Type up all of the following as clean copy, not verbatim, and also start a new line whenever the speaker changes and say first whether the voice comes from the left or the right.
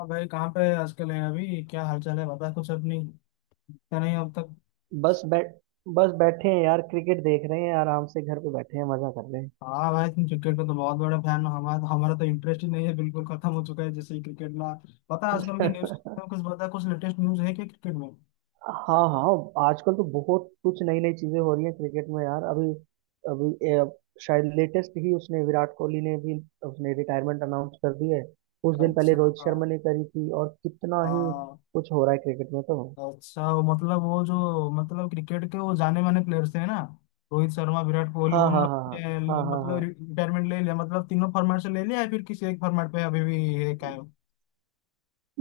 left: हाँ भाई, कहाँ पे आजकल है? अभी क्या हालचाल है? बता कुछ अपनी। क्या, नहीं अब तक?
right: बस बैठ बस बैठे हैं यार। क्रिकेट देख रहे हैं, आराम से घर पे बैठे हैं, मजा कर रहे
left: हाँ भाई, तुम क्रिकेट का तो बहुत बड़ा फैन हो। हमारा हमारा तो इंटरेस्ट ही नहीं है, बिल्कुल खत्म हो चुका है जैसे ही क्रिकेट ना। पता है आजकल की
right: हैं।
left: न्यूज? कुछ बता, कुछ लेटेस्ट न्यूज है क्या क्रिकेट में?
right: हाँ हाँ, आजकल तो बहुत कुछ नई नई चीजें हो रही हैं क्रिकेट में यार। अभी अभी शायद लेटेस्ट ही, उसने विराट कोहली ने भी उसने रिटायरमेंट अनाउंस कर दी है। कुछ दिन पहले
left: अच्छा।
right: रोहित शर्मा ने करी थी, और कितना ही
left: हाँ।
right: कुछ हो रहा है क्रिकेट में तो।
left: अच्छा, वो मतलब वो जो मतलब क्रिकेट के वो जाने माने प्लेयर्स हैं ना, रोहित शर्मा, विराट कोहली,
right: हाँ
left: उन
right: हाँ
left: लोग
right: हाँ हाँ,
left: ने
right: हाँ हाँ
left: मतलब
right: हाँ।
left: रिटायरमेंट ले लिया, मतलब तीनों फॉर्मेट से ले लिया या फिर किसी एक फॉर्मेट पे अभी भी है कायम?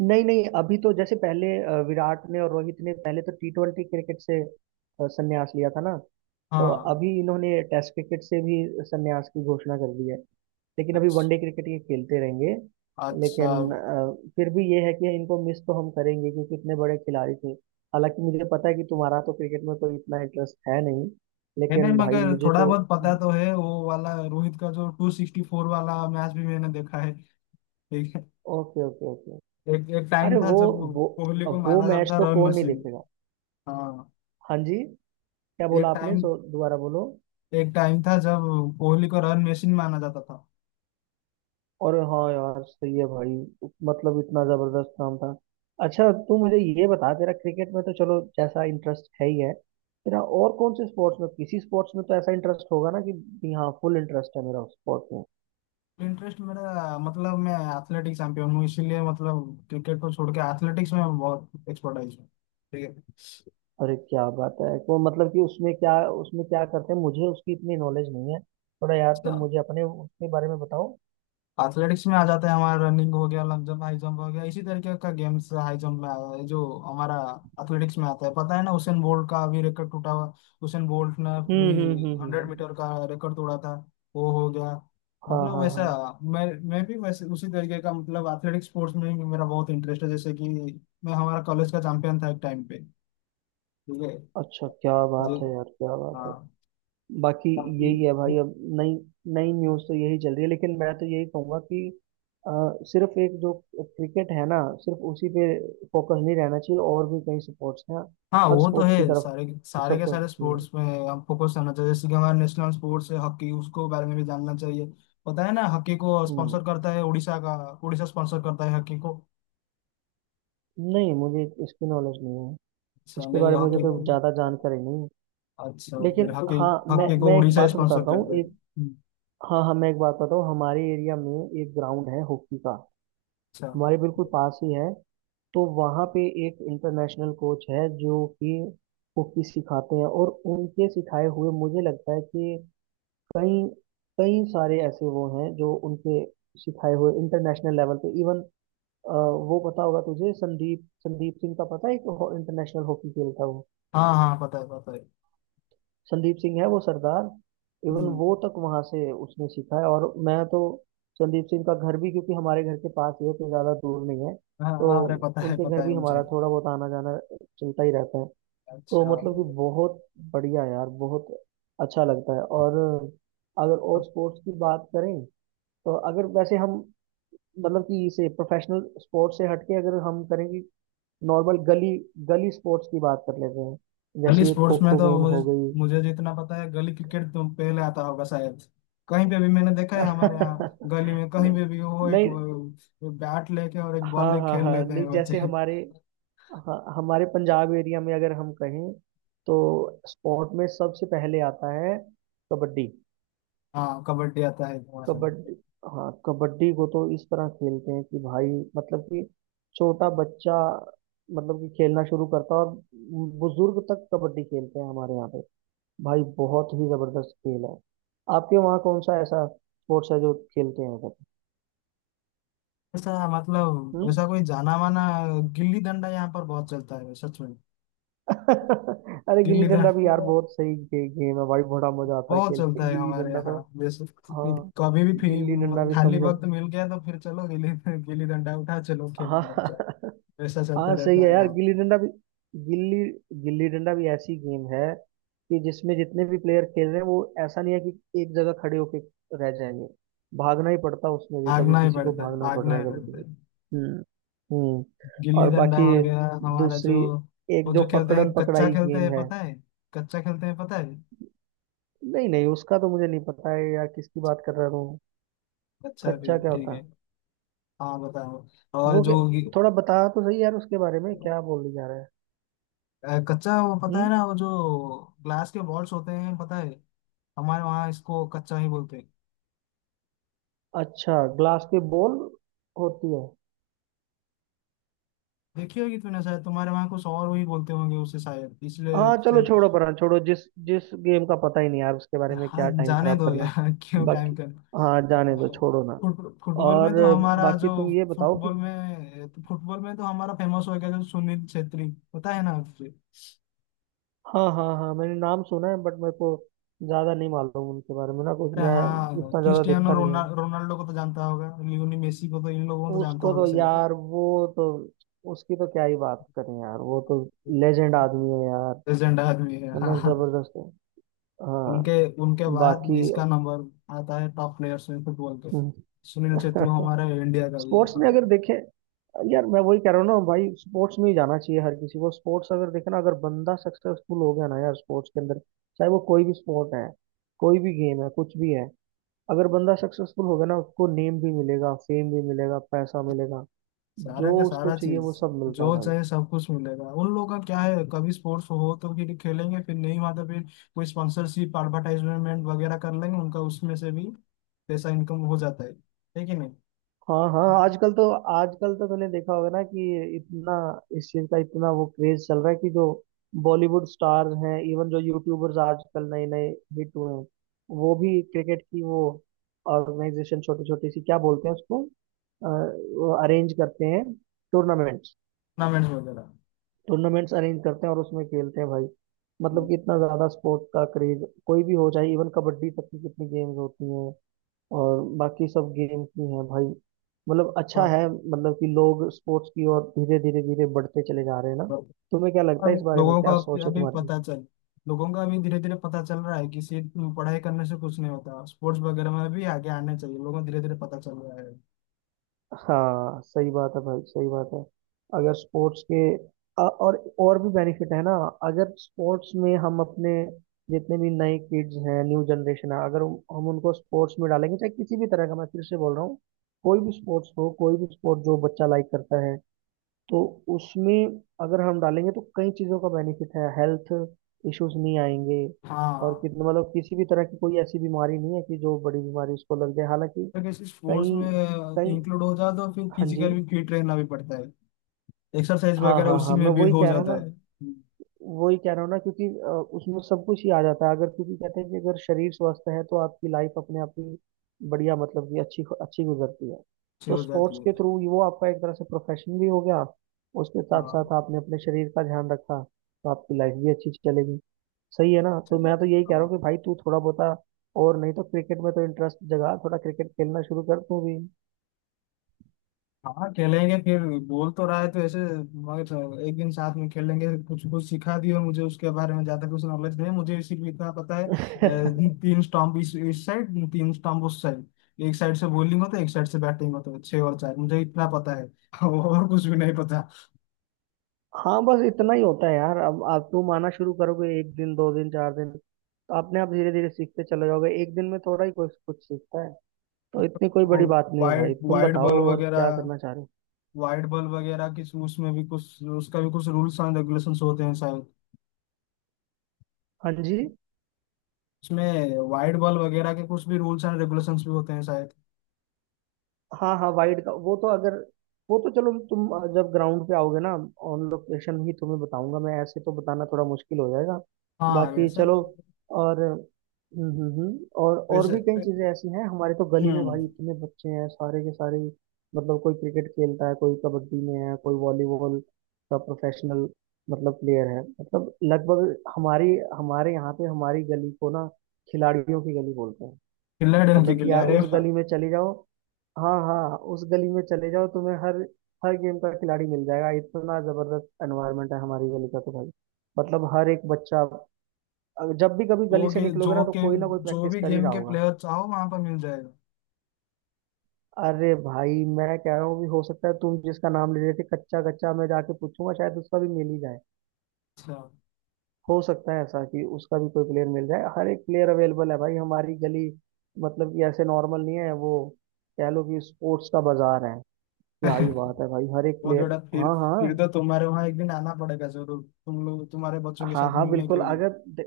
right: नहीं नहीं, अभी तो जैसे पहले विराट ने और रोहित ने पहले तो T20 क्रिकेट से संन्यास लिया था ना। तो
left: हाँ।
right: अभी इन्होंने टेस्ट क्रिकेट से भी संन्यास की घोषणा कर दी है, लेकिन अभी
left: अच्छा।
right: वनडे क्रिकेट ये खेलते रहेंगे।
left: अच्छा।
right: लेकिन फिर भी ये है कि इनको मिस तो हम करेंगे, क्योंकि इतने बड़े खिलाड़ी थे। हालांकि मुझे पता है कि तुम्हारा तो क्रिकेट में कोई इतना इंटरेस्ट है नहीं,
left: है नहीं,
right: लेकिन भाई
left: मगर
right: मुझे
left: थोड़ा
right: तो।
left: बहुत पता तो है। वो वाला रोहित का जो 264 वाला मैच भी मैंने देखा है। एक
right: ओके ओके ओके।
left: एक, एक टाइम
right: अरे
left: था जब
right: वो
left: कोहली को
right: वो
left: माना जाता
right: मैच
left: था
right: तो
left: रन
right: कौन नहीं
left: मशीन।
right: देखेगा।
left: हाँ।
right: हाँ जी। क्या बोला
left: एक
right: आपने,
left: टाइम
right: सो दोबारा बोलो।
left: एक टाइम था जब कोहली को रन मशीन माना जाता था।
right: और हाँ यार, सही है भाई। मतलब इतना जबरदस्त नाम था। अच्छा तू मुझे ये बता, तेरा क्रिकेट में तो चलो जैसा इंटरेस्ट है ही है, तेरा और कौन से स्पोर्ट्स में, किसी स्पोर्ट्स में तो ऐसा इंटरेस्ट होगा ना कि भी, हाँ फुल इंटरेस्ट है मेरा स्पोर्ट में।
left: इंटरेस्ट मेरा, मतलब मैं एथलेटिक्स चैंपियन हूँ, इसीलिए मतलब क्रिकेट को छोड़ के एथलेटिक्स में बहुत एक्सपर्टाइज हूँ। ठीक
right: अरे क्या बात है। वो मतलब कि उसमें क्या, उसमें क्या करते हैं, मुझे उसकी इतनी नॉलेज नहीं है। थोड़ा यार तुम
left: है।
right: मुझे अपने उसके बारे में बताओ।
left: एथलेटिक्स में आ जाता है हमारा, रनिंग हो गया, लॉन्ग जंप, हाई जंप हो गया, इसी तरीके का गेम्स। हाई जंप में आया है जो हमारा एथलेटिक्स में आता है। पता है ना, उसेन बोल्ट का अभी रिकॉर्ड टूटा हुआ। उसेन बोल्ट ने
right: हम्म
left: भी
right: हम्म हम्म हम्म,
left: हंड्रेड
right: हम्म।
left: मीटर का रिकॉर्ड तोड़ा था। वो हो गया,
right: हाँ
left: मतलब
right: हाँ
left: वैसा।
right: हाँ।
left: मैं भी वैसे उसी तरीके का, मतलब एथलेटिक स्पोर्ट्स में भी मेरा बहुत इंटरेस्ट है, जैसे कि मैं हमारा कॉलेज का चैंपियन था एक टाइम पे। ठीक है
right: अच्छा क्या बात
left: जी।
right: है यार, क्या बात
left: हाँ।
right: है। बाकी यही है भाई अब। नई नई न्यूज़ तो यही चल रही है, लेकिन मैं तो यही कहूंगा कि अ, सिर्फ एक जो क्रिकेट है ना, सिर्फ उसी पे फोकस नहीं रहना चाहिए, और भी कई स्पोर्ट्स हैं।
left: हाँ,
right: हर
left: वो तो
right: स्पोर्ट
left: है,
right: की तरफ
left: सारे सारे के
right: सबको,
left: सारे
right: हम्म,
left: स्पोर्ट्स में हम फोकस करना चाहिए। जैसे कि हमारा नेशनल स्पोर्ट्स है हॉकी, उसको बारे में भी जानना चाहिए। पता है ना, हॉकी को
right: हम्म,
left: स्पॉन्सर करता है उड़ीसा का। उड़ीसा स्पॉन्सर करता है हॉकी को।
right: नहीं मुझे इसकी नॉलेज नहीं है।
left: अच्छा,
right: इसके
left: नहीं
right: बारे में मुझे
left: हॉकी को।
right: कोई ज़्यादा जानकारी नहीं है।
left: अच्छा, फिर
right: लेकिन
left: हॉकी,
right: हाँ, मैं
left: हॉकी को
right: मैं एक
left: उड़ीसा
right: बात
left: स्पॉन्सर
right: बताता हूँ।
left: करता है।
right: एक,
left: हम्म।
right: हाँ हाँ, मैं एक बात बताता हूँ। हमारे एरिया में एक ग्राउंड है हॉकी का,
left: अच्छा।
right: हमारे बिल्कुल पास ही है। तो वहाँ पे एक इंटरनेशनल कोच है जो कि कुकी सिखाते हैं, और उनके सिखाए हुए मुझे लगता है कि कई, कई सारे ऐसे वो हैं जो उनके सिखाए हुए इंटरनेशनल लेवल पे इवन। वो पता होगा तुझे, संदीप संदीप सिंह का पता है, एक इंटरनेशनल हॉकी खेलता है वो।
left: हाँ हाँ, पता है पता है।
right: संदीप सिंह है वो सरदार, इवन
left: हम्म।
right: वो तक वहाँ से उसने सीखा है। और मैं तो संदीप सिंह का घर भी, क्योंकि हमारे घर के पास ही है, तो ज़्यादा दूर नहीं है।
left: हाँ
right: तो
left: हाँ, अरे
right: उनके
left: पता
right: घर
left: है
right: भी
left: मुझे।
right: हमारा थोड़ा बहुत आना जाना चलता ही रहता है। तो
left: अच्छा।
right: मतलब कि बहुत बढ़िया यार, बहुत अच्छा लगता है। और अगर और स्पोर्ट्स की बात करें, तो अगर वैसे हम, मतलब कि इसे प्रोफेशनल स्पोर्ट्स से हटके अगर हम करेंगे, नॉर्मल गली, गली स्पोर्ट्स की बात कर लेते हैं।
left: गली
right: जैसे ये खो
left: स्पोर्ट्स में
right: खो
left: तो
right: गेम हो
left: मुझे
right: गई।
left: मुझे जितना पता है, गली क्रिकेट तो पहले आता होगा शायद। कहीं पे भी मैंने देखा है, हमारे यहाँ गली में
right: नहीं,
left: कहीं पे भी वो एक
right: नहीं,
left: बैट लेके और एक बॉल
right: हाँ
left: लेके
right: हाँ
left: खेल
right: हाँ।
left: लेते
right: नहीं
left: हैं बच्चे।
right: जैसे हमारे, हाँ, हमारे पंजाब एरिया में अगर हम कहें, तो स्पोर्ट में सबसे पहले आता है कबड्डी।
left: हाँ, कबड्डी आता है हमारे यहाँ।
right: कबड्डी, हाँ कबड्डी को तो इस तरह खेलते हैं कि भाई, मतलब कि छोटा बच्चा, मतलब कि खेलना शुरू करता है और बुजुर्ग तक कबड्डी खेलते हैं हमारे यहाँ पे भाई। बहुत ही जबरदस्त खेल है। आपके वहाँ कौन सा ऐसा स्पोर्ट्स है जो खेलते हैं सब?
left: ऐसा, मतलब
right: हम्म?
left: ऐसा कोई जाना माना। गिल्ली डंडा यहाँ पर बहुत चलता है सच में।
right: अरे गिल्ली
left: गिल्ली डंडा
right: डंडा भी यार बहुत सही गेम है भाई। बड़ा मजा आता है
left: बहुत
right: खेल
left: चलता
right: के
left: है
right: गिल्ली
left: हमारे
right: डंडा
left: यहाँ।
right: तो।
left: जैसे
right: हाँ,
left: कभी भी
right: गिल्ली डंडा भी
left: खाली
right: समझो।
left: वक्त मिल गया तो फिर चलो गिल्ली, गिल्ली डंडा उठा, चलो
right: हाँ।
left: खेलने लग जाओ। ऐसा चलता
right: हाँ सही
left: रहता
right: है
left: है
right: यार,
left: यहाँ।
right: गिल्ली डंडा भी, गिल्ली, गिल्ली डंडा भी ऐसी गेम है कि जिसमें जितने भी प्लेयर खेल रहे हैं, वो ऐसा नहीं है कि एक जगह खड़े होके रह जाएंगे। भागना ही पड़ता है उसमें भी, कभी
left: भागना ही
right: किसी को
left: पड़ता है,
right: भागना पड़ रहा
left: भागना
right: है,
left: ही
right: कभी
left: पड़ता
right: किसी
left: है।
right: को। हम्म, हम्म।
left: गिल्ली
right: और
left: डंडा
right: बाकी
left: हो गया हमारा। जो
right: दूसरी, एक
left: वो
right: जो
left: जो खेलते
right: पकड़न
left: हैं कच्चा
right: पकड़ाई
left: खेलते
right: गेम
left: हैं
right: है।
left: पता है। कच्चा खेलते हैं पता है।
right: नहीं नहीं, उसका तो मुझे नहीं पता है यार, किसकी बात कर रहा हूँ।
left: कच्चा भी
right: कच्चा क्या
left: ठीक
right: होता है?
left: है। हाँ बताओ। और
right: वो क्या- थोड़ा बता तो सही यार, उसके बारे में क्या बोलने जा रहा है।
left: कच्चा, वो पता है
right: हम्म।
left: ना, वो जो ग्लास के बॉल्स होते हैं पता है। हमारे वहाँ इसको कच्चा ही बोलते हैं।
right: अच्छा, ग्लास की बॉल होती है।
left: देखी होगी तूने शायद, तुम्हारे वहाँ कुछ और वही बोलते होंगे उसे शायद इसलिए
right: हाँ चलो
left: से-
right: छोड़ो, पर छोड़ो, जिस जिस गेम का पता ही नहीं यार, उसके बारे में
left: हाँ
right: क्या टाइम
left: जाने
right: खराब
left: दो
right: करना।
left: यार, क्यों टाइम
right: बाकी,
left: का।
right: हाँ जाने दो, छोड़ो ना।
left: फुट फुटबॉल
right: और
left: में तो हमारा
right: बाकी
left: जो,
right: तुम ये बताओ कि,
left: फुटबॉल में तो हमारा फेमस हो गया जो सुनील छेत्री, पता है ना आपसे?
right: हाँ हाँ हाँ मैंने नाम सुना है, बट मेरे को ज्यादा नहीं मालूम उनके बारे में ना कुछ
left: अरे
right: मैं।
left: हाँ,
right: इतना ज्यादा
left: क्रिस्टियानो
right: देखा नहीं है
left: रोनाल्डो को तो जानता होगा, लियोनी मेसी को तो, इन लोगों को तो जानता
right: उसको
left: होगा
right: तो
left: शायद।
right: यार। वो तो, उसकी तो क्या ही बात करें यार, वो तो लेजेंड आदमी है यार।
left: लेजेंड आदमी है,
right: है
left: हाँ
right: ना,
left: हाँ।
right: जबरदस्त है। हाँ।
left: उनके उनके बाद
right: बाकी
left: इसका नंबर आता है टॉप प्लेयर्स में फुटबॉल के। सुनील छेत्री हमारे इंडिया का भी है,
right: स्पोर्ट्स में
left: हाँ।
right: अगर देखें यार, मैं वही कह रहा हूँ ना भाई, स्पोर्ट्स में ही जाना चाहिए हर किसी को। स्पोर्ट्स अगर देखे ना, अगर बंदा सक्सेसफुल हो गया ना यार स्पोर्ट्स के अंदर, चाहे वो कोई भी स्पोर्ट है, कोई भी गेम है, कुछ भी है, अगर बंदा सक्सेसफुल हो गया ना, उसको नेम भी मिलेगा, फेम भी मिलेगा, पैसा मिलेगा।
left: सारा
right: जो
left: का
right: उसको
left: सारा
right: चाहिए वो
left: चीज,
right: सब मिलता है
left: जो
right: भाई।
left: चाहे सब कुछ मिलेगा। उन लोगों का क्या है, कभी स्पोर्ट्स हो तो फिर खेलेंगे, फिर नहीं हुआ तो फिर कोई स्पॉन्सरशिप एडवर्टाइजमेंट वगैरह कर लेंगे, उनका उसमें से भी पैसा इनकम हो जाता है। है कि नहीं?
right: हाँ हाँ,
left: टूर्नामेंट्स
right: आजकल तो, आजकल तो तूने देखा होगा ना कि इतना, इस चीज का इतना वो क्रेज चल रहा है कि जो बॉलीवुड स्टार हैं, इवन जो यूट्यूबर्स आजकल नए नए हिट हुए हैं, वो भी क्रिकेट की वो ऑर्गेनाइजेशन, छोटी छोटी सी क्या बोलते हैं उसको, अरेंज करते हैं टूर्नामेंट्स,
left: वगैरह।
right: टूर्नामेंट्स अरेंज करते हैं और उसमें खेलते हैं भाई। मतलब कि इतना ज्यादा स्पोर्ट का क्रेज, कोई भी हो, चाहे इवन कबड्डी तक की कितनी गेम्स होती हैं, और बाकी सब गेम की है भाई। मतलब
left: तो,
right: अच्छा है, मतलब कि लोग स्पोर्ट्स की ओर धीरे धीरे धीरे बढ़ते चले जा रहे हैं ना।
left: तो
right: तुम्हें क्या लगता
left: अब
right: है इस बारे में,
left: लोगों का
right: क्या
left: अभी
right: सोच है
left: अभी
right: तुम्हारी?
left: पता चल, लोगों का अभी धीरे धीरे पता चल रहा है कि सिर्फ पढ़ाई करने से कुछ नहीं होता, स्पोर्ट्स वगैरह में भी आगे आना चाहिए, लोगों को धीरे धीरे पता चल रहा है।
right: हाँ सही बात है भाई, सही बात है। अगर स्पोर्ट्स के और भी बेनिफिट है ना। अगर स्पोर्ट्स में हम अपने जितने भी नए किड्स हैं, न्यू जनरेशन है, अगर हम उनको स्पोर्ट्स में डालेंगे, चाहे किसी भी तरह का, मैं फिर से बोल रहा हूँ, कोई भी स्पोर्ट्स हो, कोई भी स्पोर्ट जो बच्चा लाइक करता है, तो उसमें अगर हम डालेंगे, तो कई चीज़ों का बेनिफिट है। हेल्थ इश्यूज नहीं आएंगे, और
left: हाँ।
right: कितना मतलब किसी भी तरह की कोई ऐसी बीमारी नहीं है कि जो बड़ी बीमारी उसको लग जाए। हालांकि
left: अगर किसी
right: कई,
left: स्पोर्ट्स में
right: कई,
left: इंक्लूड हो जाए तो फिर
right: हाँ जी,
left: फिजिकल भी फिट रहना भी पड़ता है, एक्सरसाइज
right: हाँ
left: वगैरह
right: हाँ
left: उसी
right: हाँ मैं
left: में भी
right: वही
left: हो
right: कह रहा हूँ
left: जाता
right: ना,
left: है। हम्म।
right: वही कह रहा हूँ ना क्योंकि उसमें सब कुछ ही आ जाता है अगर। क्योंकि कहते हैं कि अगर शरीर स्वस्थ है, तो आपकी लाइफ अपने आप ही बढ़िया, मतलब कि अच्छी अच्छी गुजरती है।
left: अच्छी
right: तो
left: हो जाती
right: स्पोर्ट्स के
left: है।
right: थ्रू वो आपका एक तरह से प्रोफेशन भी हो गया, उसके साथ साथ
left: हाँ
right: आपने अपने शरीर का ध्यान रखा, तो आपकी लाइफ भी अच्छी चलेगी। सही है ना? तो
left: चलो।
right: मैं तो यही कह रहा
left: हाँ
right: हूँ कि भाई, तू थोड़ा बहुत, और नहीं तो क्रिकेट में तो इंटरेस्ट जगा, थोड़ा क्रिकेट खेलना शुरू कर तू भी।
left: हाँ, खेलेंगे फिर, बोल तो रहा है तो ऐसे। मगर एक दिन साथ में खेलेंगे, कुछ कुछ सिखा दियो मुझे, उसके बारे में ज्यादा कुछ नॉलेज नहीं है मुझे। सिर्फ इतना पता है, तीन स्टंप इस साइड, तीन स्टंप उस साइड, एक साइड से बॉलिंग होता है, एक साइड से बैटिंग होता है, छह और चार, मुझे इतना पता है। और कुछ भी नहीं पता।
right: हाँ बस इतना ही होता है यार। अब आप, तुम आना शुरू करोगे एक दिन, दो दिन, चार दिन, तो अपने आप धीरे धीरे सीखते चले जाओगे। एक दिन में थोड़ा ही कुछ कुछ सीखता है, तो इतनी कोई
left: तो
right: बड़ी बात नहीं है भाई।
left: वाइड
right: तुम
left: वाइड बॉल
right: बताओ और क्या
left: वगैरह,
right: करना चाह रहे हो।
left: वाइट बॉल वगैरह की उसमें भी कुछ, उसका भी कुछ रूल्स एंड रेगुलेशंस होते हैं शायद।
right: हाँ जी।
left: उसमें वाइट बॉल वगैरह के कुछ भी रूल्स एंड रेगुलेशंस भी होते हैं शायद।
right: हाँ हाँ, वाइड का वो तो अगर, वो तो चलो तुम, जब ग्राउंड पे आओगे ना, ऑन लोकेशन ही तुम्हें बताऊंगा मैं। ऐसे तो बताना थोड़ा मुश्किल हो जाएगा।
left: हाँ
right: बाकी
left: वैसे।
right: चलो, और
left: वैसे।
right: भी कई चीजें ऐसी हैं। हमारे तो गली में
left: हम्म।
right: भाई इतने बच्चे हैं, सारे के सारे, मतलब कोई क्रिकेट खेलता है, कोई कबड्डी में है, कोई वॉलीबॉल का प्रोफेशनल, मतलब प्लेयर है। मतलब लगभग हमारी हमारे यहाँ पे हमारी गली को ना खिलाड़ियों की गली बोलते हैं।
left: खिल्ला डर
right: मतलब
left: की
right: कि
left: खिल्ला,
right: यार
left: अरे
right: उस
left: वाह।
right: गली में चले जाओ, हाँ हाँ उस गली में चले जाओ, तुम्हें हर, हर गेम का खिलाड़ी मिल जाएगा। इतना जबरदस्त एनवायरनमेंट है हमारी गली का तो भाई। मतलब हर एक बच्चा, जब भी कभी गली
left: जो
right: से
left: के जो
right: निकलोगे ना, तो
left: के
right: कोई ना कोई
left: जो
right: प्रैक्टिस
left: भी
right: कर ही
left: गेम
right: रहा
left: के
right: होगा।
left: प्लेयर चाहो वहां पर मिल जाएगा।
right: अरे भाई मैं कह रहा हूँ, भी हो सकता है तुम जिसका नाम ले रहे थे कच्चा, कच्चा मैं जाके पूछूंगा, शायद उसका भी मिल ही जाए।
left: अच्छा।
right: हो सकता है ऐसा कि उसका भी कोई प्लेयर मिल जाए। हर एक प्लेयर अवेलेबल है भाई हमारी गली, मतलब कि ऐसे नॉर्मल नहीं है वो। कह लो कि स्पोर्ट्स का बाजार है। क्या ही बात है भाई, हर एक
left: बहुत
right: प्लेयर।
left: बड़ा फिर
right: हाँ हाँ।
left: फिर तो तुम्हारे वहां एक दिन आना पड़ेगा जरूर, तुम लोग तुम्हारे बच्चों के
right: हाँ
left: साथ
right: हाँ
left: मिलने के
right: बिल्कुल,
left: लिए।
right: अगर दे-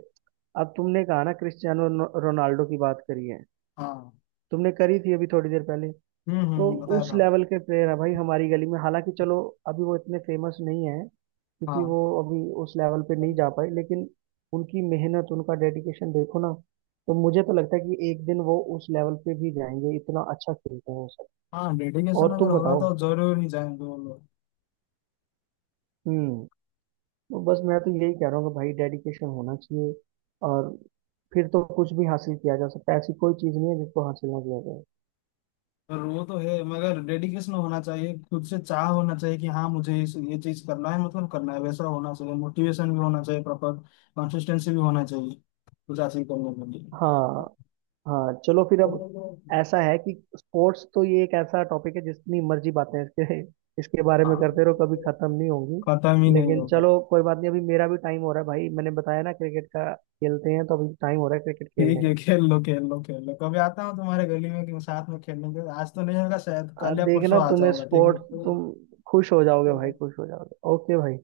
right: अब तुमने कहा ना, रोनाल्डो की बात करी है
left: हाँ।
right: तुमने, करी थी अभी थोड़ी देर पहले। तो
left: हम्म, बताया
right: उस
left: था।
right: लेवल के प्लेयर है भाई हमारी गली में। हालांकि चलो अभी वो इतने फेमस नहीं है, क्योंकि
left: हाँ
right: वो अभी उस लेवल पे नहीं जा पाए, लेकिन उनकी मेहनत, उनका डेडिकेशन देखो ना, तो मुझे तो लगता है कि एक दिन वो उस लेवल पे भी जाएंगे। इतना अच्छा खेलते हैं वो सब।
left: हाँ, डेडिकेशन
right: और
left: अगर
right: तुम
left: होगा
right: बताओ।
left: तो जरूर ही जाएंगे वो लोग।
right: हम्म। तो बस मैं तो यही कह रहा हूँ कि भाई, डेडिकेशन होना चाहिए, और फिर तो कुछ भी हासिल किया जा सकता है। ऐसी कोई चीज़ नहीं है जिसको हासिल ना किया जाए।
left: और वो तो है, मगर डेडिकेशन होना चाहिए, खुद से चाह होना चाहिए कि हाँ मुझे इस ये चीज करना है, मतलब करना है, वैसा होना चाहिए, मोटिवेशन भी होना चाहिए प्रॉपर, कंसिस्टेंसी भी होना चाहिए कुछ हासिल करने के लिए।
right: हाँ हाँ, चलो फिर अब ऐसा है कि स्पोर्ट्स तो ये एक ऐसा टॉपिक है, जितनी मर्जी बातें इसके इसके बारे में
left: हाँ।
right: करते रहो, कभी खत्म नहीं होंगी।
left: खत्म ही नहीं
right: लेकिन
left: होगा।
right: चलो कोई बात नहीं, अभी मेरा भी टाइम हो रहा है भाई, मैंने बताया ना क्रिकेट का खेलते हैं, तो अभी टाइम हो रहा है क्रिकेट खेलने
left: ठीक है,
right: का।
left: खेल लो खेल लो खेल लो, कभी आता हूँ तुम्हारे गली में कि साथ में खेलेंगे, आज तो नहीं होगा शायद,
right: आ,
left: कल या
right: देखना
left: परसों आ
right: तुम्हें
left: जाऊंगा। ठीक
right: स्पोर्ट्स, तुम खुश हो जाओगे भाई,
left: है।
right: खुश हो जाओगे। ओके भाई।